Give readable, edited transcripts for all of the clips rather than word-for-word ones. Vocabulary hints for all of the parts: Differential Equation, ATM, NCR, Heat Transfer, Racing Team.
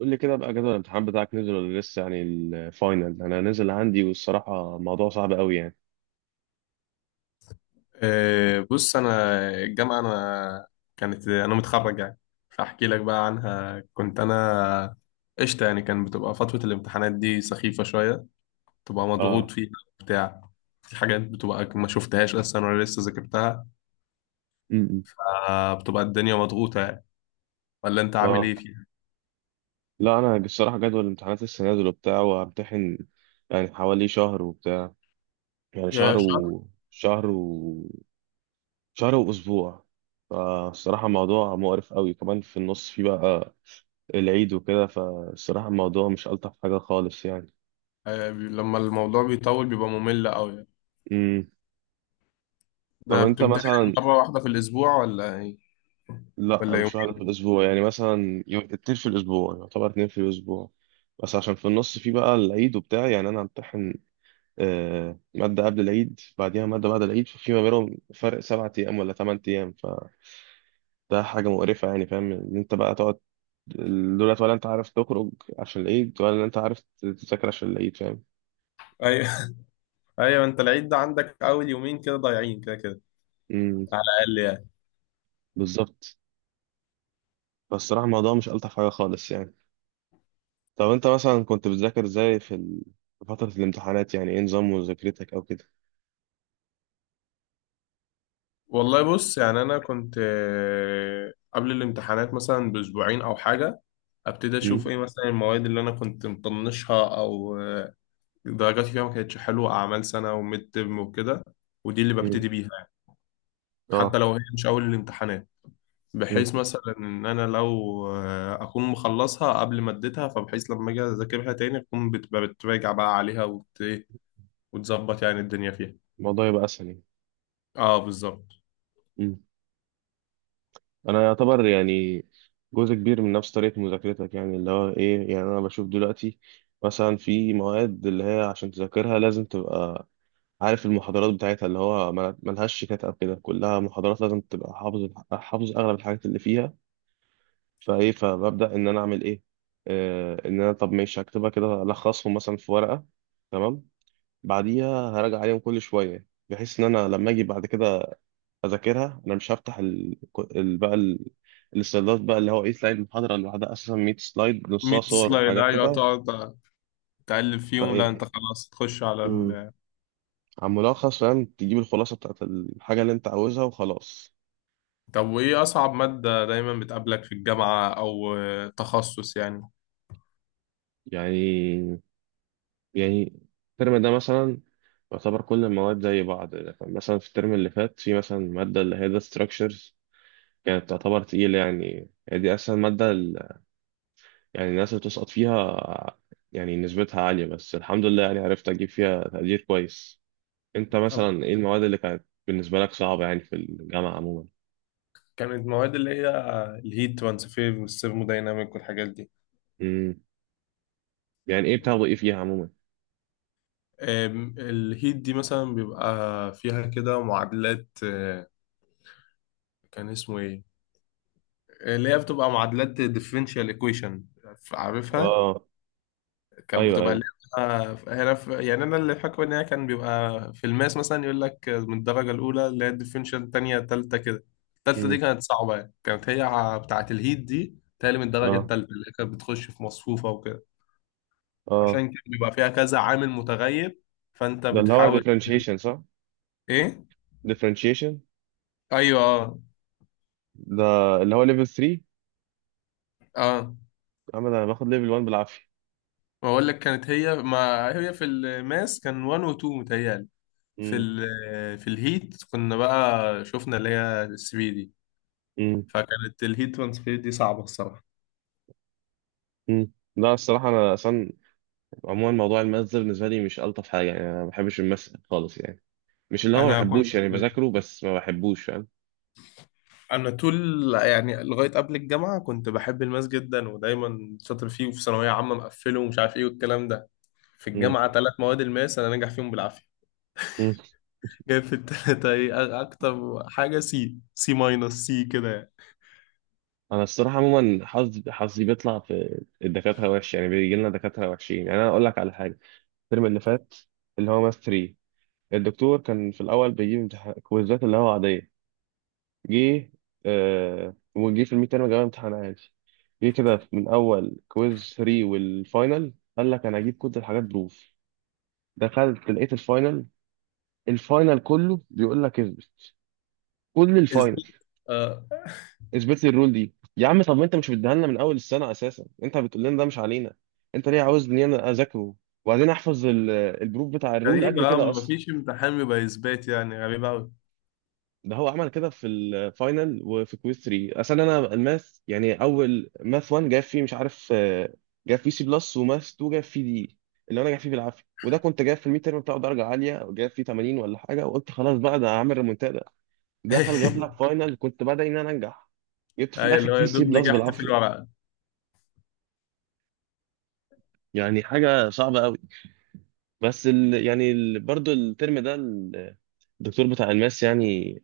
قول لي كده بقى جدول الامتحان بتاعك نزل ولا لسه، يعني الفاينل انا نزل عندي والصراحه موضوع صعب قوي يعني. أه، بص. انا الجامعه انا كانت انا متخرج يعني. فاحكي لك بقى عنها. كنت انا قشطه يعني. كان بتبقى فتره الامتحانات دي سخيفه شويه، بتبقى مضغوط اه. فيها، بتاع في حاجات بتبقى ما شفتهاش اصلا ولا لسه ذاكرتها. امم آه، بتبقى الدنيا مضغوطه يعني. ولا انت عامل اه. ايه فيها؟ لا انا الصراحه جدول الامتحانات لسه نازل وبتاع وهمتحن، يعني حوالي شهر وبتاع، يعني يا شهر؟ شهر واسبوع. فالصراحه موضوع مقرف قوي، كمان في النص في بقى العيد وكده، فالصراحه الموضوع مش الطف حاجه خالص يعني. لما الموضوع بيطول بيبقى ممل قوي يعني. امم طب ده انت بتمتحن مثلا. مرة واحدة في الأسبوع ولا إيه؟ لا ولا يوم؟ مش واحدة في الأسبوع، يعني مثلا يوم اتنين في الأسبوع، يعتبر اتنين في الأسبوع بس عشان في النص في بقى العيد وبتاع، يعني أنا همتحن مادة قبل العيد، بعديها مادة بعد العيد، ففي ما بينهم فرق 7 أيام ولا 8 أيام، فده حاجة مقرفة يعني، فاهم إن أنت بقى تقعد دولت ولا أنت عارف تخرج عشان العيد ولا أنت عارف تذاكر عشان العيد، فاهم. ايوه. ايوه، انت العيد ده عندك اول يومين كده ضايعين كده كده، امم على الاقل يعني. بالظبط. بس الصراحة الموضوع مش ألطف حاجة خالص يعني. طب أنت مثلا كنت بتذاكر إزاي في في فترة الامتحانات يعني، إيه نظام مذاكرتك أو كده؟ والله بص، يعني انا كنت، قبل الامتحانات مثلا باسبوعين او حاجه ابتدي مم. اشوف ايه مثلا المواد اللي انا كنت مطنشها، او درجاتي فيها ما كانتش حلوه، اعمال سنه وميد ترم وكده، ودي اللي مم. ببتدي بيها يعني، حتى اه. لو هي مش اول الامتحانات، مم. بحيث مثلا ان انا لو اكون مخلصها قبل ما اديتها، فبحيث لما اجي اذاكرها تاني اكون بتراجع بقى عليها، وت- إيه، وتظبط يعني الدنيا فيها. الموضوع يبقى اسهل يعني. اه بالظبط. مم. انا يعتبر يعني جزء كبير من نفس طريقه مذاكرتك، يعني اللي هو ايه، يعني انا بشوف دلوقتي مثلا في مواد اللي هي عشان تذاكرها لازم تبقى عارف المحاضرات بتاعتها، اللي هو ملهاش شيتات او كده، كلها محاضرات لازم تبقى حافظ حافظ اغلب الحاجات اللي فيها. فايه، فببدا ان انا اعمل ايه. آه ان انا، طب ماشي، هكتبها كده، الخصهم مثلا في ورقه، تمام. بعديها هراجع عليهم كل شويه بحيث ان انا لما اجي بعد كده اذاكرها انا مش هفتح ال... بقى ال... السلايدات بقى، اللي هو ايه، سلايد المحاضره اللي بعدها اساسا 100 سلايد نصها 100 صور سلايد، وحاجات ايوه كده. تقعد تقلب فيهم. لا انت فايه. خلاص تخش على مم. على الملخص، فاهم، تجيب الخلاصه بتاعت الحاجه اللي انت عاوزها وخلاص. طب وايه اصعب مادة دايما بتقابلك في الجامعة، او تخصص يعني؟ يعني يعني الترم ده مثلا يعتبر كل المواد زي بعض، يعني مثلا في الترم اللي فات في مثلا ماده اللي هي داتا ستراكشرز كانت تعتبر تقيله، يعني هي دي اسهل ماده يعني الناس اللي بتسقط فيها يعني نسبتها عالية، بس الحمد لله يعني عرفت أجيب فيها تقدير كويس. أنت طب، مثلا إيه المواد اللي كانت بالنسبة لك صعبة يعني في الجامعة عموما؟ كانت مواد اللي هي الهيت ترانسفير والثيرمودايناميك والحاجات دي. امم يعني إيه بتاخدوا إيه فيها عموما؟ الهيت دي مثلا بيبقى فيها كده معادلات، كان اسمه ايه، اللي هي بتبقى معادلات differential equation، عارفها. آه. كانت أيوه بتبقى أيوه. اللعبة هنا في، يعني أنا اللي فاكره إن هي كان بيبقى في الماس مثلا يقول لك من الدرجة الأولى اللي هي الديفرنشال، التانية، التالتة كده. التالتة دي امم كانت صعبة، يعني كانت هي بتاعة الهيت دي تالي من الدرجة آه. التالتة، اللي هي كانت بتخش في مصفوفة وكده. آه. عشان كده بيبقى فيها كذا عامل متغير، فأنت ده اللي هو بتحاول. differentiation، صح؟ إيه؟ differentiation. أيوه. أه. ده اللي هو level 3. أه. أما ده أنا باخد level 1 بالعافية. بقول لك كانت هي، ما هي في الماس كان 1 و 2 متهيألي، في امم ال في الهيت كنا بقى شفنا اللي هي 3 دي. امم فكانت الهيت ترانسفير دي صعبة الصراحة. لا الصراحة أنا أصلا عموما موضوع الماس ده بالنسبة لي مش ألطف حاجة، يعني أنا ما بحبش الماس خالص يعني، مش اللي هو ما أنا بحبوش كنت يعني، بذاكره بس ما بحبوش، فاهم. أنا طول يعني لغاية قبل الجامعة كنت بحب الماس جدا، ودايما شاطر فيه، وفي ثانوية عامة مقفله، ومش عارف إيه والكلام ده. في مم. الجامعة ثلاث مواد الماس أنا ناجح فيهم بالعافية. مم. جايب في التلاتة إيه، أكتر حاجة سي سي ماينس سي كده يعني. انا الصراحه عموما حظي بيطلع في الدكاتره وحش، يعني بيجي لنا دكاتره وحشين. يعني انا اقول لك على حاجه، الترم اللي فات اللي هو ماث 3، الدكتور كان في الاول بيجيب امتحان كويزات اللي هو عاديه. جه وجه في الميد تيرم جاب امتحان عادي. جه كده من اول كويز 3 والفاينل قال لك انا هجيب كل الحاجات بروف. دخلت لقيت الفاينل، الفاينل كله بيقول لك اثبت، كل الفاينل إثبات. آه. اثبت لي الرول دي يا عم. طب ما انت مش بتديها لنا من اول السنه اساسا، انت بتقول لنا ده مش علينا، انت ليه عاوزني انا اذاكره؟ وبعدين احفظ البروف بتاع الرول قد غريبة، كده اصلا؟ مفيش امتحان بيبقى إثبات يعني، غريبة أوي. ده هو عمل كده في الفاينل وفي كويز 3. اصل انا الماث يعني، اول ماث 1 جاب فيه مش عارف، جاب فيه سي بلس، وماث 2 جاب فيه دي اللي انا جاب فيه بالعافيه، وده كنت جايب في الميد تيرم بتاعه درجه عاليه، جايب فيه 80 ولا حاجه، وقلت خلاص بقى ده هعمل ريمونتادا. دخل جاب لك فاينل كنت بدعي ان انا انجح، جبت في أيوة، الاخر اللي هو فيه يا سي دوب بلس نجحت في بالعافيه. الورقة. يعني حاجة صعبة قوي. بس برضو الترم ده الدكتور بتاع الماس، يعني،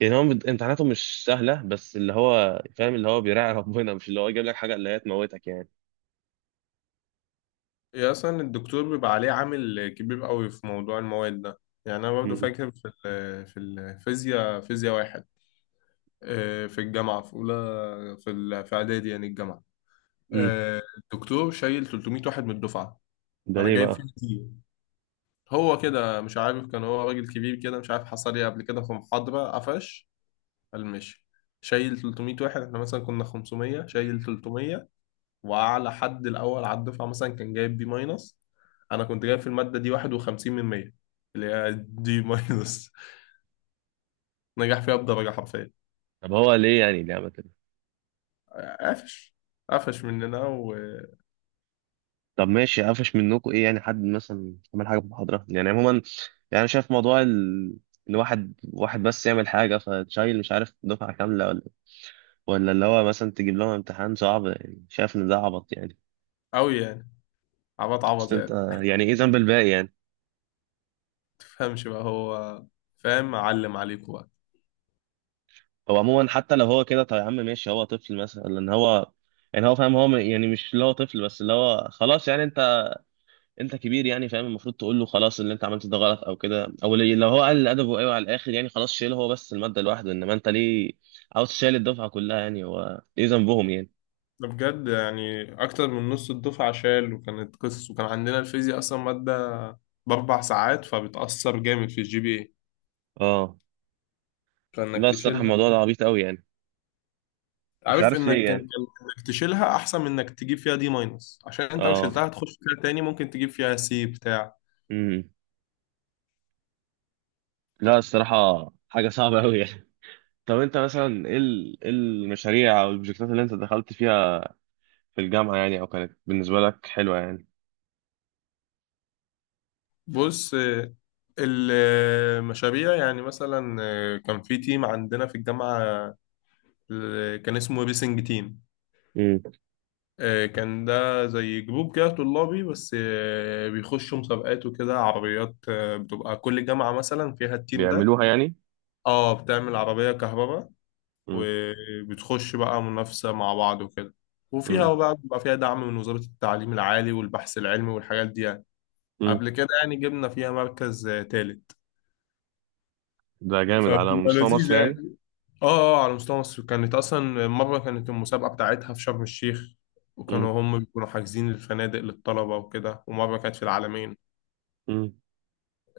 يعني هو امتحاناته مش سهلة، بس اللي هو فاهم، اللي هو بيراعي ربنا، مش اللي هو يجيب لك حاجة اللي هي تموتك يعني. هي أصلا الدكتور بيبقى عليه عامل كبير قوي في موضوع المواد ده يعني. أنا برضو امم فاكر في الفيزياء، فيزياء واحد، في الجامعة في أولى، في إعدادي يعني الجامعة. امم الدكتور شايل 300 واحد من الدفعة. ده أنا ليه جايب فيه بقى؟ كتير. هو كده مش عارف، كان هو راجل كبير كده، مش عارف حصل إيه قبل كده في محاضرة قفش. قال ماشي، شايل 300 واحد. احنا مثلا كنا 500، شايل 300. واعلى حد الاول على الدفعه مثلا كان جايب بي ماينس. انا كنت جايب في الماده دي 51 من 100، اللي هي دي ماينس. نجح فيها بدرجه حرفيا. طب هو ليه، يعني ليه عمل كده؟ قفش. قفش مننا وقوي طب ماشي قفش منكم ايه يعني، حد مثلا عمل حاجة في المحاضرة يعني عموما؟ يعني أنا شايف موضوع ان واحد واحد بس يعمل حاجة فتشيل مش عارف دفعة كاملة، ولا اللي هو مثلا تجيب لهم امتحان صعب، يعني شايف ان ده عبط يعني. يعني. عبط بس عبط انت، يعني. يعني ايه ذنب الباقي يعني. تفهمش بقى، هو فاهم، علم عليكوا بقى. هو عموما حتى لو هو كده، طب يا عم ماشي هو طفل مثلا، لان هو يعني هو فاهم، هو يعني مش اللي هو طفل، بس اللي هو خلاص، يعني انت كبير يعني فاهم، المفروض تقول له خلاص اللي انت عملته ده غلط او كده، او لو هو قال ادبه، ايوه على الاخر يعني خلاص، شيله هو بس الماده لوحده، انما انت ليه عاوز تشيل الدفعه كلها يعني، هو ايه ذنبهم يعني. ده بجد يعني، اكتر من نص الدفعه شال، وكانت قصص. وكان عندنا الفيزياء اصلا ماده باربع ساعات، فبتاثر جامد في الجي بي اي، اه. فانك لا الصراحه تشيلها. الموضوع ده عبيط قوي يعني. مش عارف عارف انك، ليه كان كان يعني. انك تشيلها احسن من انك تجيب فيها دي ماينس، عشان انت لو اه. شلتها هتخش فيها تاني، ممكن تجيب فيها سي بتاع. امم لا الصراحه حاجه صعبه قوي يعني. طب انت مثلا ايه إيه المشاريع او البروجكتات اللي انت دخلت فيها في الجامعة يعني، او كانت بالنسبة لك حلوة يعني؟ بص، المشاريع يعني مثلا، كان في تيم عندنا في الجامعة، كان اسمه ريسنج تيم. امم كان ده زي جروب كده طلابي، بس بيخشوا مسابقات وكده، عربيات بتبقى كل جامعة مثلا فيها التيم ده. بيعملوها يعني. اه بتعمل عربية كهرباء، امم وبتخش بقى منافسة مع بعض وكده، امم وفيها بقى بيبقى فيها دعم من وزارة التعليم العالي والبحث العلمي والحاجات دي يعني. امم قبل كده يعني جبنا فيها مركز تالت، ده جامد على فبتبقى مستوى مصر لذيذة يعني. يعني. اه اه، على مستوى مصر. كانت أصلا مرة كانت المسابقة بتاعتها في شرم الشيخ، امم وكانوا هم بيكونوا حاجزين الفنادق للطلبة وكده، ومرة كانت في العالمين. امم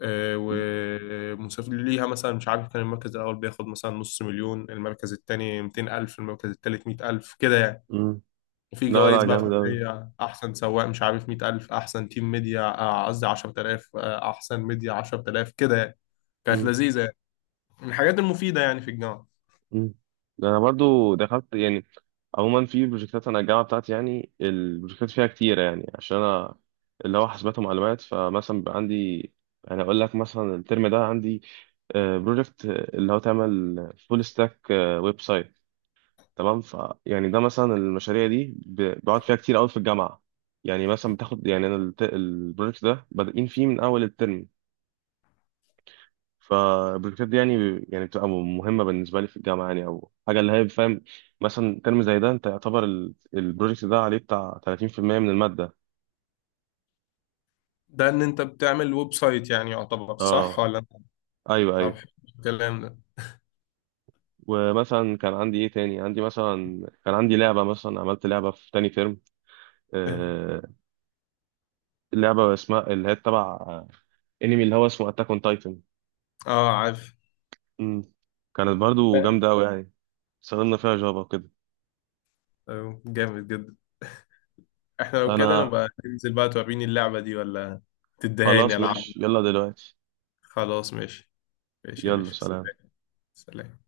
ومسافر ليها مثلا، مش عارف كان المركز الأول بياخد مثلا نص مليون، المركز التاني 200 ألف، المركز التالت 100 ألف كده يعني. امم وفي لا جوائز لا بقى جامد اوي. فردية، أحسن سواق مش عارف مية ألف، أحسن تيم ميديا، قصدي عشرة آلاف، أحسن ميديا عشرة آلاف كده يعني. كانت لذيذة يعني، من الحاجات المفيدة يعني في الجامعة. مم. ده انا برضو دخلت يعني عموما في بروجكتات، انا الجامعه بتاعتي يعني البروجكتات فيها كتيره، يعني عشان انا اللي هو حاسبات ومعلومات، فمثلا بقى عندي، يعني اقول لك مثلا الترم ده عندي بروجكت اللي هو تعمل فول ستاك ويب سايت، تمام. ف يعني ده مثلا المشاريع دي بقعد فيها كتير قوي في الجامعه. يعني مثلا بتاخد، يعني انا البروجكت ده بادئين فيه من اول الترم. فالبروجكتات دي يعني بتبقى مهمة بالنسبة لي في الجامعة يعني، أو حاجة اللي هي فاهم. مثلا ترم زي ده أنت يعتبر البروجكت ده عليه بتاع 30% من المادة. ده إن أنت بتعمل ويب سايت، يعني يعتبر صح اه. ولا أنت؟ أيوه طب أيوه. حلو الكلام ده. ومثلا كان عندي إيه تاني، عندي مثلا كان عندي لعبة، مثلا عملت لعبة في تاني ترم. آه. لعبة اسمها اللي هي تبع انمي اللي هو اسمه أتاك أون تايتن. أه عارف. كانت برضو جامدة أوي يعني، استخدمنا فيها جافا وكده. أيوه، جامد جدا. إحنا لو كده أنا نبقى ننزل بقى، توريني اللعبة دي ولا تدهاني خلاص ألعب؟ ماشي يلا دلوقتي. خلاص ماشي. ماشي يا يلا باشا. سلام. سلام.